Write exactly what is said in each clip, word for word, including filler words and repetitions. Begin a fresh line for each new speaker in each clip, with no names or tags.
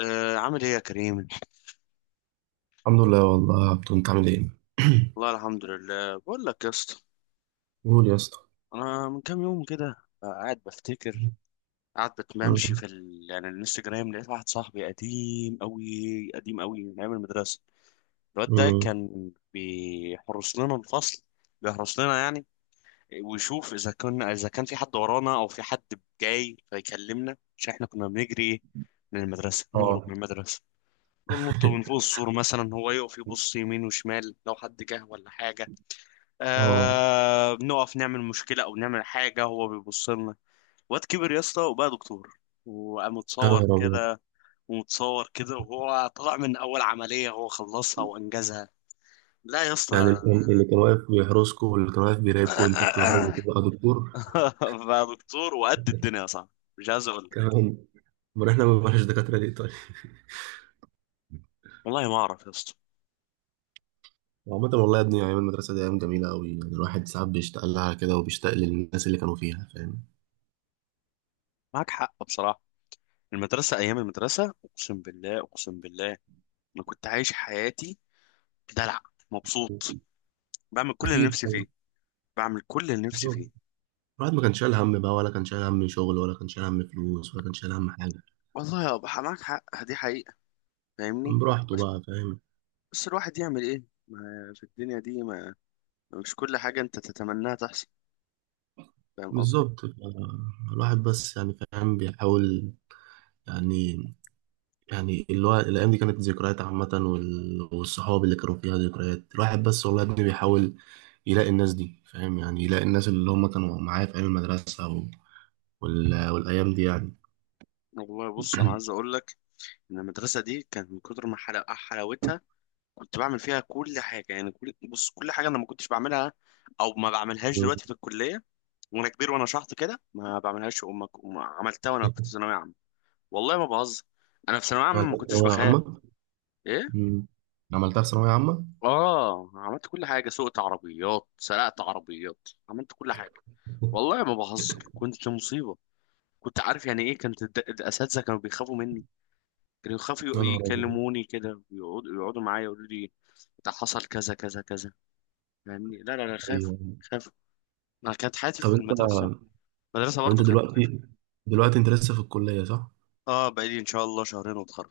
آه عامل ايه يا كريم؟
الحمد لله والله يا عبدو، انت عامل ايه؟
والله الحمد لله، بقول لك يا اسطى،
قول يا اسطى.
انا من كام يوم كده، آه، قاعد بفتكر قاعد بتمشي
مم.
في ال... يعني الانستجرام، لقيت واحد صاحبي قديم قوي قديم قوي من ايام المدرسه. الواد ده
مم.
كان بيحرس لنا الفصل، بيحرس لنا يعني، ويشوف اذا كنا اذا كان في حد ورانا او في حد جاي فيكلمنا، عشان احنا كنا بنجري من المدرسه، نهرب من
اه.
المدرسه، بننط من فوق السور مثلا. هو يقف يبص يمين وشمال لو حد جه ولا حاجه.
اه.
آه، بنقف نعمل مشكلة أو نعمل حاجة، هو بيبص لنا. واد كبر يا اسطى وبقى دكتور، وقام
يا
متصور
نهار ابيض.
كده، ومتصور كده وهو طلع من أول عملية هو خلصها وأنجزها. لا يا
يعني
اسطى،
اللي كان اللي كان واقف بيحرسكم واللي كان واقف بيراقبكم انتوا بتهربوا تبقى دكتور؟
بقى دكتور وقد الدنيا، صح؟ مش عايز أقول لك.
كمان. امال احنا ما بنبقاش دكاتره ليه طيب؟
والله ما أعرف يا اسطى.
وعامة والله يا ابني، ايام المدرسه دي ايام جميله قوي، يعني الواحد ساعات بيشتاق لها كده وبيشتاق للناس اللي كانوا فيها، فاهم؟
معاك حق بصراحة، المدرسة، أيام المدرسة، أقسم بالله أقسم بالله، أنا كنت عايش حياتي، بدلع، مبسوط، بعمل كل اللي
اكيد
نفسي
طبعا.
فيه، بعمل كل اللي نفسي
بالظبط.
فيه.
الواحد ما كانش شايل هم بقى، ولا كان شايل هم شغل، ولا كان شايل هم فلوس، ولا كان شايل هم حاجه.
والله يا أبو، معاك حق، دي حقيقة.
كان
فاهمني؟
براحته
بس
بقى، فاهم.
بس الواحد يعمل ايه؟ ما في الدنيا دي، ما مش كل حاجة انت تتمناها تحصل، فاهم قصدي؟
بالظبط آه، الواحد بس يعني فاهم بيحاول يعني. يعني اللي هو الأيام دي كانت ذكريات عامة، وال- والصحاب اللي كانوا فيها ذكريات، الواحد بس والله يا ابني بيحاول يلاقي الناس دي، فاهم يعني، يلاقي الناس اللي هم كانوا معاه في أيام المدرسة و- وال... والأيام دي يعني.
والله بص، انا عايز اقول لك ان المدرسة دي كانت من كتر ما حلا- حلاوتها، كنت بعمل فيها كل حاجة يعني، كل بص كل حاجة انا ما كنتش بعملها او ما بعملهاش دلوقتي في الكلية وانا كبير وانا شحط كده. ما بعملهاش، وما وما عملتها وانا كنت في ثانوية عامة. والله ما بهزر، انا في ثانوية عامة ما
عملتها في
كنتش
ثانوية
بخاف.
عامة؟
ايه،
مم. عملتها في ثانوية عامة؟
اه، عملت كل حاجه، سوقت عربيات، سرقت عربيات، عملت كل حاجه. والله ما بهزر، كنت مصيبه. كنت عارف يعني ايه؟ كانت الد- الاساتذه كانوا بيخافوا مني، كانوا
يا
يخافوا
نهار أبيض.
يكلموني كده، ويقعدوا يقعدوا معايا يقولوا لي ده حصل كذا كذا كذا، يعني لا لا لا، خافوا،
أيوه.
خافوا. انا كانت حياتي في
طب أنت.
المدرسه، المدرسه
طب أنت
برضو كانت مخيفه.
دلوقتي، دلوقتي أنت لسه في الكلية صح؟
اه، بقالي ان شاء الله شهرين واتخرج.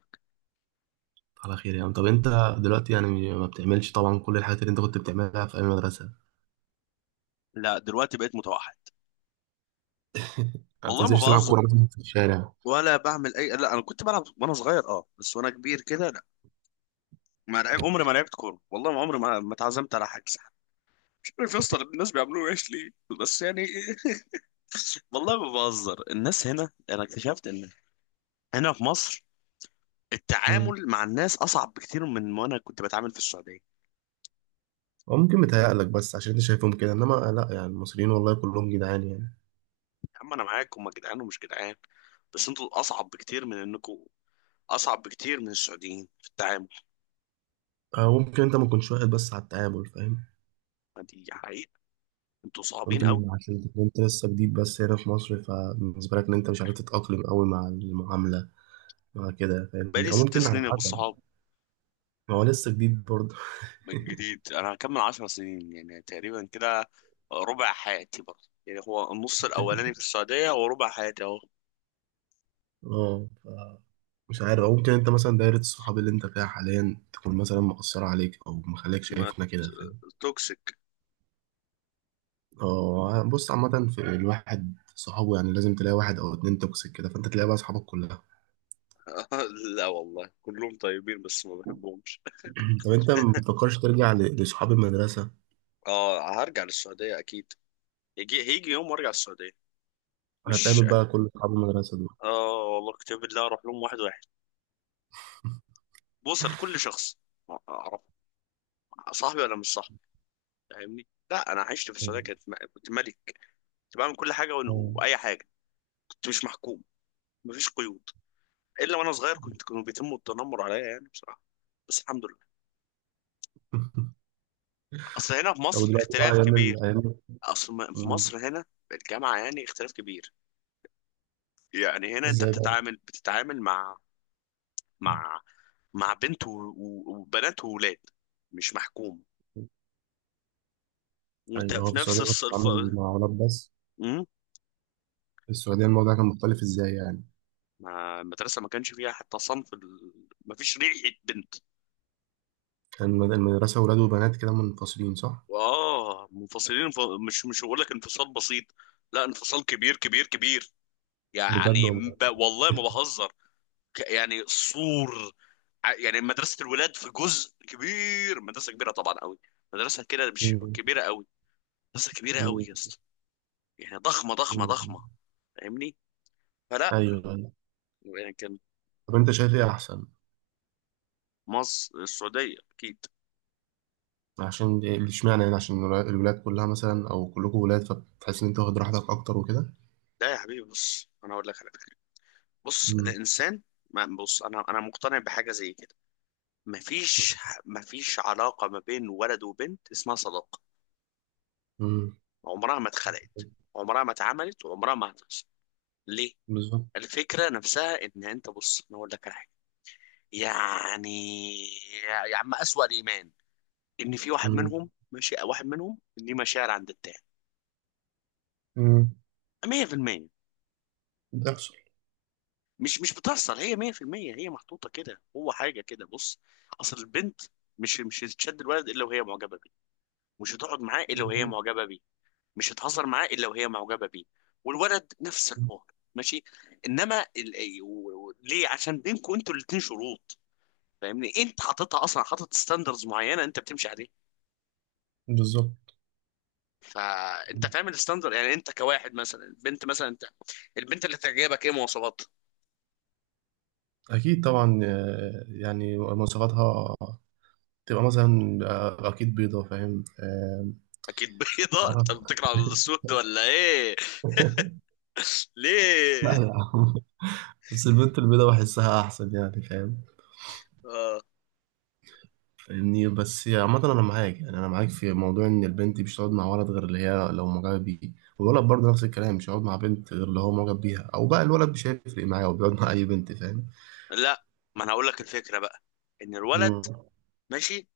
على خير يا عم. طب انت دلوقتي يعني ما بتعملش طبعا كل الحاجات اللي انت كنت بتعملها في ايام المدرسه؟
لا دلوقتي بقيت متوحد،
ما
والله ما
بتنزلش تلعب
بهزر،
كوره مثلا في الشارع؟
ولا بعمل اي، لا انا كنت بلعب وانا صغير اه، بس وانا كبير كده، ما لعب عمري ما لعبت كوره، والله ما عمري ما ما اتعزمت على حجز. مش عارف يا اسطى، الناس بيعملوه ايش ليه؟ بس يعني والله ما بهزر، الناس هنا، انا اكتشفت ان هنا في مصر
مم.
التعامل مع الناس اصعب بكتير من ما انا كنت بتعامل في السعوديه. يا
او ممكن متهيألك بس عشان انت شايفهم كده، انما لا، يعني المصريين والله كلهم جدعان يعني.
عم انا معاكم، هم جدعان ومش جدعان، بس انتوا اصعب بكتير من انكم اصعب بكتير من السعوديين في التعامل.
او ممكن انت ما كنتش واخد بس على التعامل، فاهم.
دي حقيقه، انتوا صعبين قوي.
ممكن عشان تكون انت لسه جديد بس هنا في مصر، فبالنسبه لك ان انت مش عارف تتاقلم قوي مع المعامله مع كده، فاهمني،
بقالي
او
ست
ممكن على
سنين يا ابو
حسب.
الصحاب،
ما هو لسه جديد برضه.
جديد. انا هكمل عشر سنين يعني تقريبا كده، ربع حياتي برضه، يعني هو النص الاولاني في السعودية وربع حياتي اهو.
اه ف- مش عارف، او ممكن انت مثلا دايرة الصحاب اللي انت فيها حاليا تكون مثلا مقصرة عليك او مخليك
ما ت-
شايفنا كده، فاهم.
توكسيك.
اه بص، عامة في الواحد صحابه يعني لازم تلاقي واحد او اتنين توكسيك كده، فانت تلاقي بقى صحابك كلها.
لا والله كلهم طيبين بس ما بحبهمش.
طب انت ما بتفكرش ترجع ل- لصحاب المدرسة؟
اه، هرجع للسعودية اكيد، يجي هيجي يوم وارجع السعودية، مش
هتقابل بقى كل صحاب المدرسة دول؟
اه والله كتاب الله اروح لهم واحد واحد، بوصل لكل شخص، اعرف صاحبي ولا مش صاحبي، فاهمني؟ لا انا عشت في السعودية،
مم.
كنت كنت ملك، كنت بعمل كل حاجة، وأنا-
مم.
واي حاجة، كنت مش محكوم، مفيش قيود. الا وانا صغير كنت كانوا بيتموا التنمر عليا، يعني بصراحه، بس الحمد لله. اصل هنا في
طب
مصر
دلوقتي بقى
اختلاف
ايام
كبير،
ال- ايام.
اصل م- في
مم.
مصر هنا الجامعه يعني اختلاف كبير، يعني هنا انت
ازاي بقى؟
بتتعامل بتتعامل مع مع مع بنت و- و- وبنات وولاد، مش محكوم وانت
ايوه، هو
في
في
نفس
السعودية كنت
الصف.
بتتعامل مع ولاد بس؟
امم،
في السعودية الموضوع كان مختلف ازاي يعني؟
ما المدرسه ما كانش فيها حتى صنف ال... ما فيش ريحه بنت.
الم- المدرسة ولاد وبنات كده منفصلين صح؟
واه منفصلين، ف... مش مش هقول لك انفصال بسيط، لا، انفصال كبير كبير كبير،
بجد
يعني
والله.
ب... والله ما بهزر، ك- يعني سور، ع- يعني مدرسة الولاد في جزء كبير، مدرسة كبيرة طبعا قوي، مدرسة كده مش
مم.
كبيرة قوي، مدرسة كبيرة قوي
مم.
يا اسطى، يعني ضخمة ضخمة
مم.
ضخمة. فاهمني؟ فلا
أيوه أيوه.
يعني كان،
طب أنت شايف إيه أحسن؟
مصر السعودية أكيد.
عشان دي- اشمعنى يعني، عشان الولا- الولاد كلها مثلا أو كلكم ولاد، فبتحس إن أنت واخد راحتك أكتر وكده؟
لا يا حبيبي، بص أنا أقول لك على فكرة، بص
مم.
الإنسان، ما بص أنا أنا مقتنع بحاجة زي كده. مفيش مفيش علاقة ما بين ولد وبنت اسمها صداقة،
مم.
عمرها ما اتخلقت، عمرها ما اتعملت، وعمرها ما هتحصل. ليه؟
بالظبط.
الفكرة نفسها ان انت، بص انا اقول لك على حاجة، يعني يا يا عم، اسوأ الايمان ان في واحد
مم.
منهم ماشي، واحد منهم ليه مشاعر عند التاني
مم.
مية في المية.
بتحصل.
مش مش بتحصل هي مية في المية، هي محطوطة كده، هو حاجة كده، بص اصل البنت، مش مش هتشد الولد الا وهي معجبة بيه، مش هتقعد معاه الا وهي معجبة بيه، مش هتهزر معاه الا وهي معجبة بيه، والولد نفس الحوار ماشي. انما ال... و- و- ليه؟ عشان بينكم انتوا الاتنين شروط، فاهمني؟ انت حاططها اصلا، حاطط ستاندرز معينه انت بتمشي عليها،
بالظبط.
فانت فاهم الستاندرد. يعني انت كواحد، مثلا البنت، مثلا انت البنت اللي تعجبك، ايه مواصفات؟
أكيد طبعا آه، يعني مواصفاتها تبقى مثلا آه، أكيد بيضة، فاهم؟ آه.
اكيد بيضاء؟ انت
عرب.
بتكره السود ولا ايه؟
لا
ليه؟
لا، بس البنت البيضاء بحسها احسن يعني، فاهم،
آه.
فاهمني. بس عامة انا معاك، يعني انا معاك في موضوع ان البنت مش هتقعد مع ولد غير اللي هي لو معجبة بيه، والولد برضه نفس الكلام، مش هيقعد مع بنت غير اللي هو معجب بيها، او بقى الولد مش هيفرق معاه وبيقعد مع اي بنت، فاهم.
لا ما انا هقول لك الفكره بقى، ان الولد
مم.
ماشي،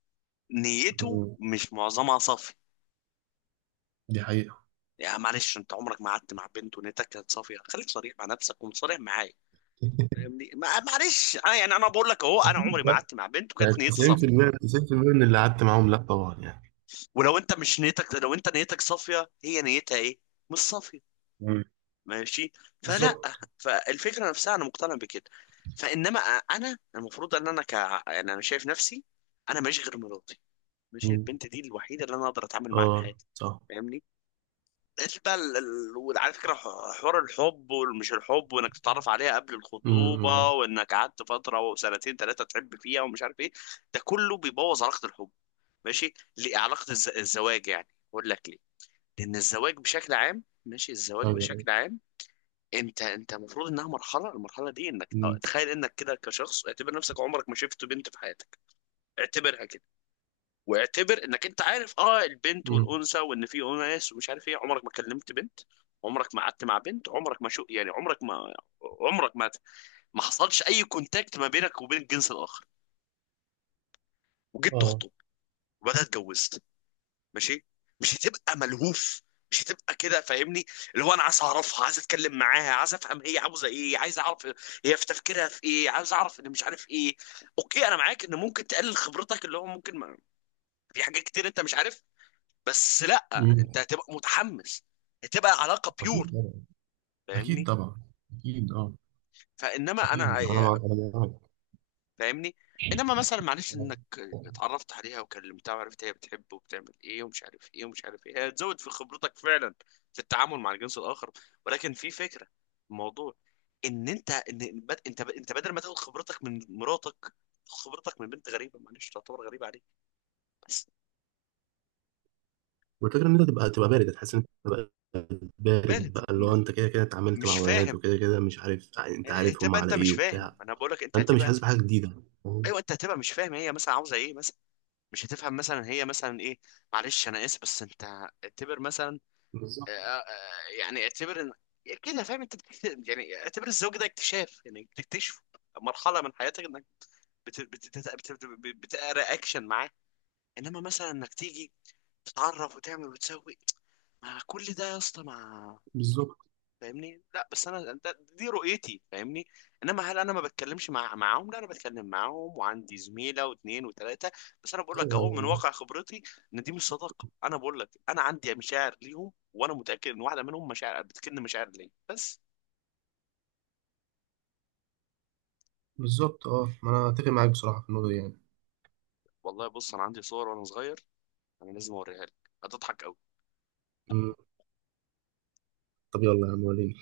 نيته
مم.
مش معظمها صافي.
دي حقيقة.
يا معلش، انت عمرك ما قعدت مع بنت ونيتك كانت صافيه؟ خليك صريح مع نفسك وصريح معايا، فاهمني؟ ما- معلش انا يعني، انا بقول لك اهو، انا عمري
أكيد
ما
لا،
قعدت مع بنت
يعني
وكانت نيتي صافيه.
تسعين بالمية تسعين بالمية من اللي قعدت معاهم لا طبعا يعني.
ولو انت مش نيتك، لو انت نيتك صافيه، هي نيتها ايه؟ مش صافيه.
مم.
ماشي، فلا،
بالظبط.
فالفكره نفسها انا مقتنع بكده. فانما انا المفروض ان انا ك، يعني انا شايف نفسي انا ماشي غير مراتي، ماشي،
مم.
البنت دي الوحيده اللي انا اقدر اتعامل معاها في
اه
حياتي،
صح.
فاهمني؟ قلت بقى ال- ال- وعلى فكره ح- حوار الحب والمش الحب، وانك تتعرف عليها قبل الخطوبه،
مم.
وانك قعدت فتره وسنتين ثلاثه تحب فيها ومش عارف ايه، ده كله بيبوظ علاقه الحب، ماشي؟ ليه- علاقه الز- الزواج يعني، اقول لك ليه. لان الزواج بشكل عام، ماشي، الزواج
ايوه أيوة.
بشكل عام، انت انت المفروض انها مرحله، المرحله دي، انك اه،
مم.
تخيل انك كده كشخص، اعتبر نفسك عمرك ما شفت بنت في حياتك، اعتبرها كده، واعتبر انك انت عارف اه البنت
مم.
والانثى، وان في اناس ومش عارف ايه، عمرك ما كلمت بنت، عمرك ما قعدت مع بنت، عمرك ما شو يعني، عمرك ما عمرك ما ما حصلش اي كونتاكت ما بينك وبين الجنس الاخر، وجيت
اه.
تخطب، وبعدها اتجوزت ماشي، مش هتبقى ملهوف، مش هتبقى كده، فاهمني؟ اللي هو انا عايز اعرفها، عايز اتكلم معاها، عايز افهم هي عاوزه ايه، عايز اعرف هي في تفكيرها في ايه، عايز اعرف ان مش عارف ايه. اوكي، انا معاك ان ممكن تقلل خبرتك، اللي هو ممكن ما... في حاجات كتير انت مش عارف، بس لا
مم.
انت هتبقى متحمس، هتبقى علاقه بيور،
اكيد طبعا.
فاهمني؟
اكيد طبعا. اكيد اه.
فانما انا،
اكيد انا مع... انا معاك.
فاهمني؟ انما مثلا معلش، انك اتعرفت عليها وكلمتها وعرفت هي بتحب وبتعمل ايه ومش عارف ايه ومش عارف ايه، هي هتزود في خبرتك فعلا في التعامل مع الجنس الاخر، ولكن في فكره الموضوع، ان انت، ان بد- انت انت بدل ما تاخد خبرتك من مراتك، تاخد خبرتك من بنت غريبه، معلش تعتبر غريبه عليك. بس
والفكره ان انت تبقى، تبقى بارد، هتحس ان انت تبقى
وارد.
بارد بقى، اللي هو
إن-
انت كده كده اتعاملت
مش
مع بنات
فاهم.
وكده كده مش عارف، انت
إيه،
عارفهم
هتبقى
على
انت مش
ايه
فاهم،
وبتاع،
انا بقول لك انت
فانت مش
هتبقى
حاسس
انت،
بحاجه جديده، فاهم؟
ايوه، انت هتبقى مش فاهم هي مثلا عاوزه ايه مثلا، مش هتفهم مثلا هي مثلا ايه، معلش انا اسف بس انت اعتبر مثلا،
بالظبط.
يعني اعتبر ان كده فاهم، انت بت- يعني اعتبر الزواج ده اكتشاف، يعني بتكتشفه مرحله من حياتك، انك بت... بت... بت... بت... بت- بتقرا اكشن معاه، انما مثلا انك تيجي تتعرف وتعمل وتسوي، ما كل ده يا اسطى ما،
بالظبط.
فاهمني؟ لا بس انا ده- دي رؤيتي، فاهمني؟ انما هل انا ما بتكلمش مع معاهم؟ لا، انا بتكلم معاهم وعندي زميله واثنين وثلاثه، بس انا بقول لك
ايوه
اهو
أيوة، أنا
من واقع
معاك.
خبرتي ان دي مش صداقه. انا بقول لك انا عندي مشاعر ليهم، وانا متاكد ان واحده منهم مشاعر بتكن مشاعر ليا بس.
بالظبط اه، ما انا اتفق معاك بصراحه في النقطه دي يعني.
والله بص، انا عندي صور وانا صغير، انا لازم اوريها لك، هتضحك قوي.
مم. طب يلا يا عم وريني.